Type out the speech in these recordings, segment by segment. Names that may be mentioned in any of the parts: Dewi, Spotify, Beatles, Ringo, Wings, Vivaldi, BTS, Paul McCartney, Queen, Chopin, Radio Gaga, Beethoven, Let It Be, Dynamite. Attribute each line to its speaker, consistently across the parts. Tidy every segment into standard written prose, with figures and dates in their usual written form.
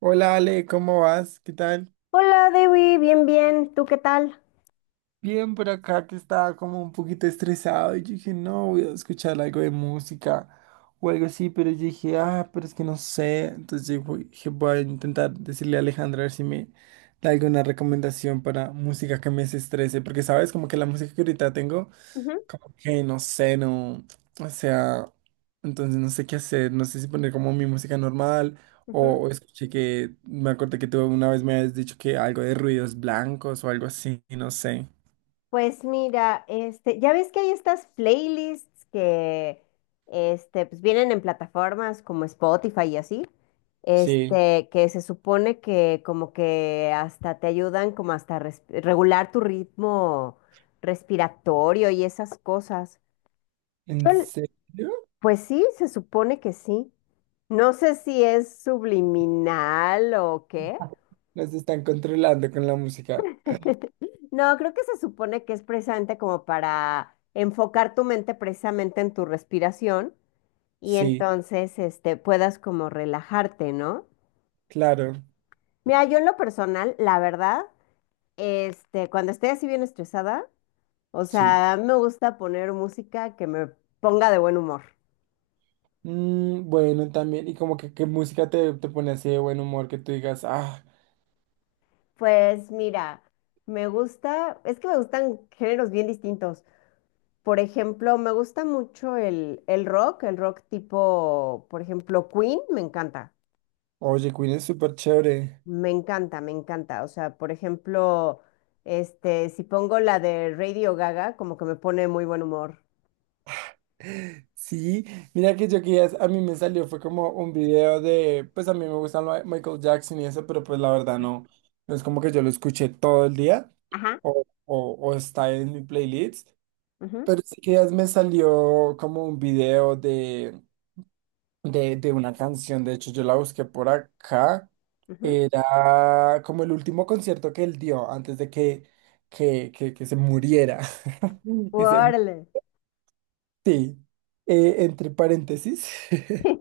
Speaker 1: Hola Ale, ¿cómo vas? ¿Qué tal?
Speaker 2: Hola Dewi, bien, bien, ¿tú qué tal?
Speaker 1: Bien por acá que estaba como un poquito estresado y yo dije, no, voy a escuchar algo de música o algo así, pero yo dije, ah, pero es que no sé. Entonces dije, voy a intentar decirle a Alejandra a ver si me da alguna recomendación para música que me desestrese, porque sabes, como que la música que ahorita tengo,
Speaker 2: Ujú,
Speaker 1: como que no sé, no, o sea, entonces no sé qué hacer, no sé si poner como mi música normal o,
Speaker 2: ujú.
Speaker 1: o escuché que, me acordé que tú una vez me habías dicho que algo de ruidos blancos o algo así, no sé.
Speaker 2: Pues mira, ya ves que hay estas playlists que pues vienen en plataformas como Spotify y así,
Speaker 1: Sí,
Speaker 2: que se supone que como que hasta te ayudan como regular tu ritmo respiratorio y esas cosas.
Speaker 1: ¿en
Speaker 2: Yo-
Speaker 1: serio?
Speaker 2: Pues sí, se supone que sí. No sé si es subliminal o qué.
Speaker 1: Nos están controlando con la música.
Speaker 2: No, creo que se supone que es precisamente como para enfocar tu mente precisamente en tu respiración y
Speaker 1: Sí,
Speaker 2: entonces puedas como relajarte, ¿no?
Speaker 1: claro,
Speaker 2: Mira, yo en lo personal, la verdad, cuando estoy así bien estresada, o
Speaker 1: sí.
Speaker 2: sea, me gusta poner música que me ponga de buen humor.
Speaker 1: Mm, bueno, también, y como que qué música te pone así de buen humor que tú digas, ah,
Speaker 2: Pues mira, me gusta, es que me gustan géneros bien distintos. Por ejemplo, me gusta mucho el rock, el rock tipo, por ejemplo, Queen, me encanta,
Speaker 1: oye, Queen es súper chévere.
Speaker 2: me encanta, me encanta. O sea, por ejemplo, si pongo la de Radio Gaga, como que me pone muy buen humor.
Speaker 1: Sí, mira que yo que a mí me salió, fue como un video de, pues a mí me gusta lo de Michael Jackson y eso, pero pues la verdad no, no es como que yo lo escuché todo el día
Speaker 2: Ajá,
Speaker 1: o, o está en mi playlist,
Speaker 2: ujú,
Speaker 1: pero sí que me salió como un video de de una canción. De hecho, yo la busqué por acá.
Speaker 2: ujú,
Speaker 1: Era como el último concierto que él dio antes de que se muriera. Que se mu-
Speaker 2: órale.
Speaker 1: sí. Entre paréntesis,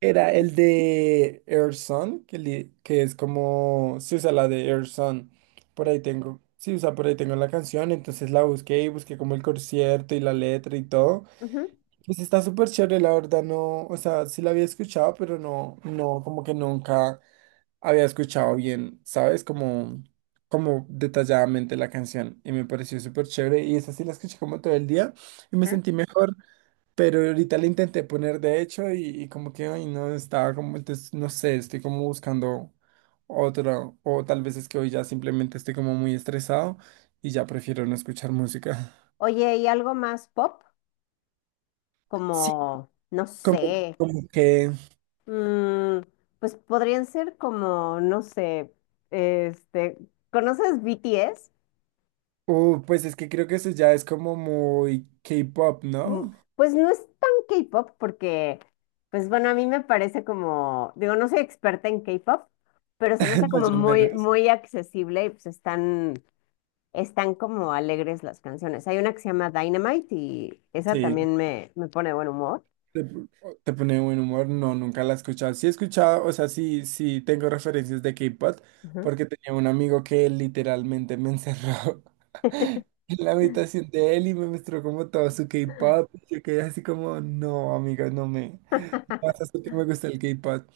Speaker 1: era el de Air Sun, que es como se usa la de Air Sun. Por ahí tengo, sí, usa por ahí tengo la canción. Entonces la busqué y busqué como el concierto y la letra y todo.
Speaker 2: Ujú,
Speaker 1: Pues está súper chévere, la verdad, no, o sea, sí la había escuchado, pero no, no, como que nunca había escuchado bien, ¿sabes? Como, como detalladamente la canción y me pareció súper chévere y esa sí la escuché como todo el día y me
Speaker 2: ajá.
Speaker 1: sentí mejor, pero ahorita la intenté poner de hecho y como que, ay, no, estaba como, entonces, no sé, estoy como buscando otro, o tal vez es que hoy ya simplemente estoy como muy estresado y ya prefiero no escuchar música.
Speaker 2: Oye, ¿y algo más pop?
Speaker 1: Sí,
Speaker 2: Como, no
Speaker 1: como,
Speaker 2: sé,
Speaker 1: como que...
Speaker 2: mm, pues podrían ser como, no sé, este, ¿conoces BTS?
Speaker 1: Pues es que creo que eso ya es como muy K-pop,
Speaker 2: Mm,
Speaker 1: ¿no?
Speaker 2: Pues no es tan K-pop porque, pues bueno, a mí me parece como, digo, no soy experta en K-pop, pero se me hace como
Speaker 1: Más
Speaker 2: muy,
Speaker 1: llameras.
Speaker 2: muy accesible y pues están, están como alegres las canciones. Hay una que se llama Dynamite y esa
Speaker 1: Sí.
Speaker 2: también me pone de buen humor.
Speaker 1: Te, te pone buen humor. No, nunca la he escuchado. Sí he escuchado, o sea, sí, sí tengo referencias de K-pop,
Speaker 2: Ujú.
Speaker 1: porque tenía un amigo que literalmente me encerró en la habitación de él y me mostró como todo su K-pop, y yo quedé así como, no, amiga no me. Pasa es que me gusta el K-pop.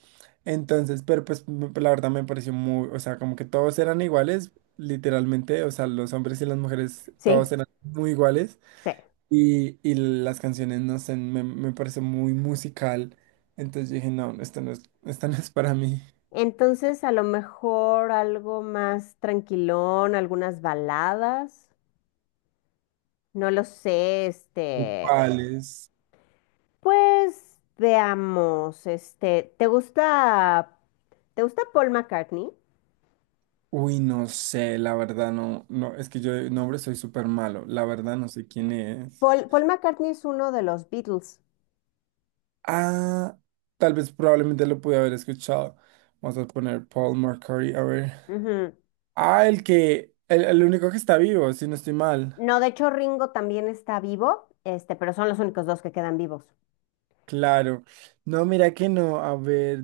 Speaker 1: Entonces, la verdad me pareció muy, o sea, como que todos eran iguales, literalmente, o sea, los hombres y las mujeres,
Speaker 2: Sí,
Speaker 1: todos eran muy iguales.
Speaker 2: sí.
Speaker 1: Y las canciones, no sé, me pareció muy musical. Entonces dije, no, esto no es para mí.
Speaker 2: Entonces, a lo mejor algo más tranquilón, algunas baladas, no lo sé,
Speaker 1: ¿O ¿cuáles?
Speaker 2: pues veamos, te gusta Paul McCartney?
Speaker 1: Uy, no sé, la verdad no, no, es que yo de nombre soy súper malo, la verdad no sé quién es.
Speaker 2: Paul, Paul McCartney es uno de los Beatles.
Speaker 1: Ah, tal vez probablemente lo pude haber escuchado. Vamos a poner Paul McCartney, a ver.
Speaker 2: Ujú.
Speaker 1: Ah, el único que está vivo, si no estoy mal.
Speaker 2: No, de hecho Ringo también está vivo, pero son los únicos dos que quedan vivos.
Speaker 1: Claro. No, mira que no. A ver,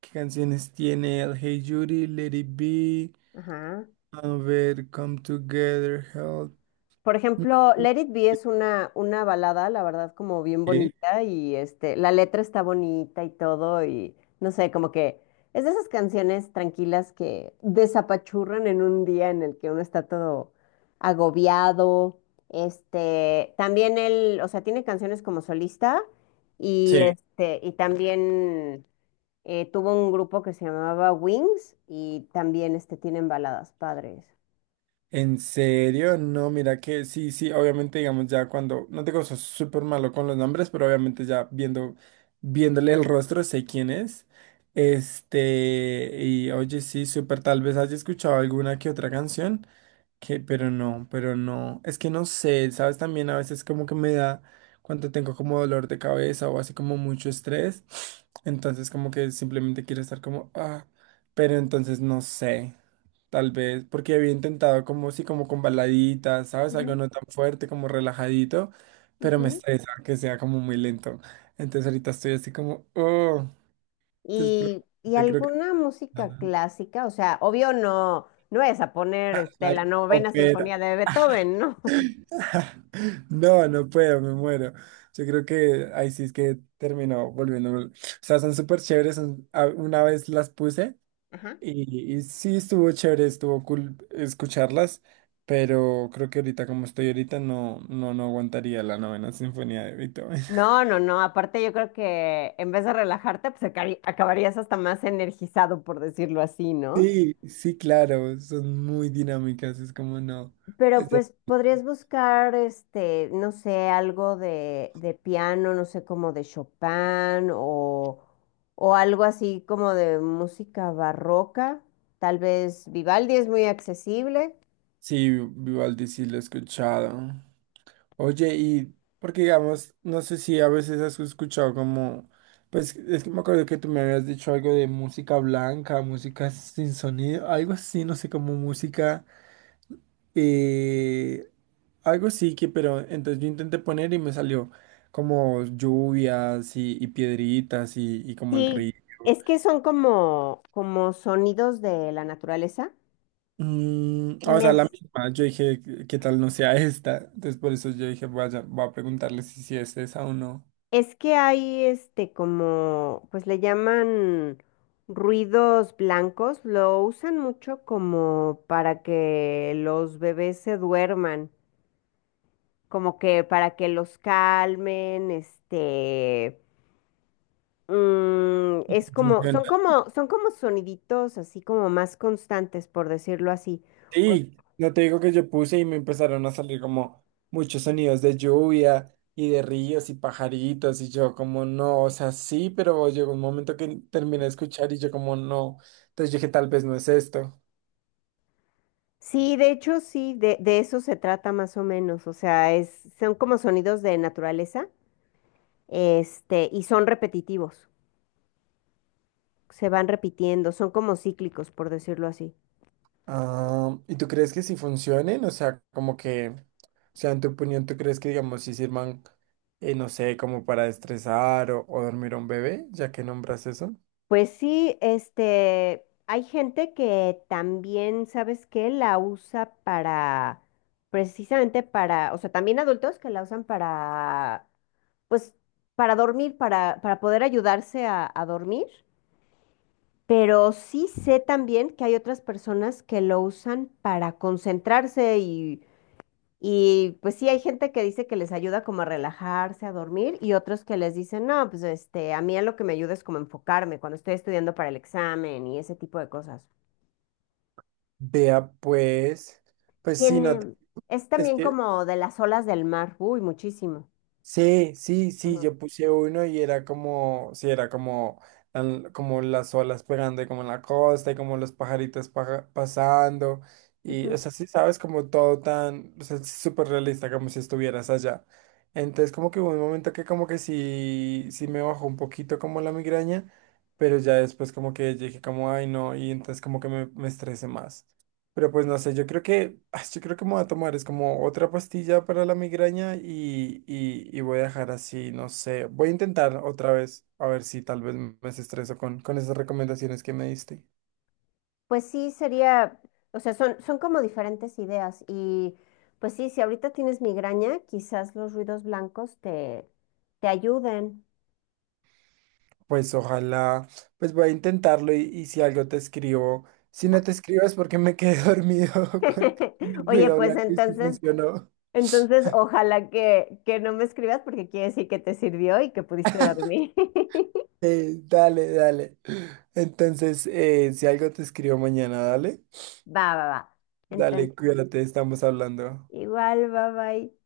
Speaker 1: ¿qué canciones tiene? El Hey Judy, Let It Be.
Speaker 2: Ajá.
Speaker 1: A ver, Come Together, Help.
Speaker 2: Por
Speaker 1: Mm,
Speaker 2: ejemplo, Let It Be es una balada, la verdad, como bien
Speaker 1: sí.
Speaker 2: bonita y la letra está bonita y todo y no sé, como que es de esas canciones tranquilas que desapachurran en un día en el que uno está todo agobiado. También él, o sea, tiene canciones como solista y
Speaker 1: Sí.
Speaker 2: y también tuvo un grupo que se llamaba Wings y también tienen baladas padres.
Speaker 1: ¿En serio? No, mira que sí, sí, obviamente digamos ya cuando, no te digo soy súper malo con los nombres, pero obviamente ya viendo, viéndole el rostro sé quién es. Este, y oye, sí, súper, tal vez haya escuchado alguna que otra canción. Que, pero no, pero no. Es que no sé, ¿sabes? También a veces como que me da cuando tengo como dolor de cabeza o así como mucho estrés. Entonces como que simplemente quiero estar como, ah, pero entonces no sé. Tal vez, porque había intentado como sí, como con baladitas, ¿sabes? Algo
Speaker 2: Ujú,
Speaker 1: no tan fuerte, como relajadito, pero me
Speaker 2: ujú.
Speaker 1: estresa que sea como muy lento. Entonces ahorita estoy así como, oh, entonces
Speaker 2: Y
Speaker 1: probablemente creo que
Speaker 2: alguna
Speaker 1: la,
Speaker 2: música clásica, o sea, obvio no, no vayas a poner la novena sinfonía
Speaker 1: la
Speaker 2: de Beethoven, ¿no?
Speaker 1: no, no puedo, me muero. Yo creo que ahí sí es que terminó volviendo. O sea, son súper chéveres. Una vez las puse
Speaker 2: Ajá.
Speaker 1: y sí estuvo chévere, estuvo cool escucharlas, pero creo que ahorita como estoy ahorita no, no, no aguantaría la novena sinfonía de Beethoven.
Speaker 2: No, no, no. Aparte, yo creo que en vez de relajarte, pues acabarías hasta más energizado, por decirlo así, ¿no?
Speaker 1: Sí, sí, claro, son muy dinámicas, es como no.
Speaker 2: Pero
Speaker 1: es de-
Speaker 2: pues podrías buscar, no sé, algo de piano, no sé, como de Chopin o algo así como de música barroca. Tal vez Vivaldi es muy accesible.
Speaker 1: Sí, Vivaldi sí lo he escuchado. Oye, y porque digamos, no sé si a veces has escuchado como, pues es que me acuerdo que tú me habías dicho algo de música blanca, música sin sonido, algo así, no sé, como música, eh, algo sí que, pero entonces yo intenté poner y me salió como lluvias y piedritas y como el
Speaker 2: Sí,
Speaker 1: río.
Speaker 2: es que son como, como sonidos de la naturaleza.
Speaker 1: Mm, o
Speaker 2: Me
Speaker 1: sea, la
Speaker 2: s-
Speaker 1: misma, yo dije, ¿qué tal no sea esta? Entonces por eso yo dije, vaya, voy a preguntarle si, si es esa o no.
Speaker 2: es que hay como, pues le llaman ruidos blancos, lo usan mucho como para que los bebés se duerman, como que para que los calmen, es como, son
Speaker 1: Funciona.
Speaker 2: como, son como soniditos así como más constantes, por decirlo así.
Speaker 1: Sí, no te digo que yo puse y me empezaron a salir como muchos sonidos de lluvia y de ríos y pajaritos y yo como no, o sea, sí, pero llegó un momento que terminé de escuchar y yo como no, entonces dije tal vez no es esto.
Speaker 2: Sí, de hecho, sí, de eso se trata más o menos. O sea, es, son como sonidos de naturaleza, y son repetitivos, se van repitiendo, son como cíclicos, por decirlo así.
Speaker 1: Ah, ¿y tú crees que sí funcionen? O sea, como que, o sea, en tu opinión, ¿tú crees que digamos si sirvan, no sé, como para estresar o dormir a un bebé, ya que nombras eso?
Speaker 2: Pues sí, hay gente que también, ¿sabes qué? La usa para, precisamente para, o sea, también adultos que la usan para, pues, para dormir, para poder ayudarse a dormir. Pero sí sé también que hay otras personas que lo usan para concentrarse y pues sí hay gente que dice que les ayuda como a relajarse, a dormir y otros que les dicen, no, pues a mí a lo que me ayuda es como enfocarme cuando estoy estudiando para el examen y ese tipo de cosas.
Speaker 1: Vea pues, pues sí, no,
Speaker 2: Tiene, es
Speaker 1: es
Speaker 2: también
Speaker 1: que...
Speaker 2: como de las olas del mar, uy, muchísimo.
Speaker 1: Sí, sí, sí,
Speaker 2: Ujú.
Speaker 1: yo puse uno y era como, sí, era como, como las olas pegando y como en la costa y como los pasando y, o
Speaker 2: Ujú.
Speaker 1: sea, sí, sabes, como todo tan, o sea, es súper realista, como si estuvieras allá. Entonces, como que hubo un momento que como que sí, sí me bajó un poquito como la migraña, pero ya después como que dije como, ay, no, y entonces como que me estresé más. Pero pues no sé, yo creo que, ah, yo creo que me voy a tomar, es como otra pastilla para la migraña y voy a dejar así, no sé, voy a intentar otra vez, a ver si tal vez me estreso con esas recomendaciones que me diste.
Speaker 2: Pues sí, sería, o sea, son, son como diferentes ideas y pues sí, si ahorita tienes migraña, quizás los ruidos blancos te, te ayuden.
Speaker 1: Pues ojalá, pues voy a intentarlo y si algo te escribo, si no
Speaker 2: Va.
Speaker 1: te escribo es porque me quedé dormido con el
Speaker 2: Oye,
Speaker 1: ruido
Speaker 2: pues
Speaker 1: blanco y si
Speaker 2: entonces,
Speaker 1: funcionó.
Speaker 2: entonces ojalá que no me escribas porque quiere decir que te sirvió y que pudiste dormir.
Speaker 1: Dale, dale. Entonces, si algo te escribo mañana, dale,
Speaker 2: Va, va, va. Entonces,
Speaker 1: dale, cuídate, estamos hablando.
Speaker 2: igual, bye bye.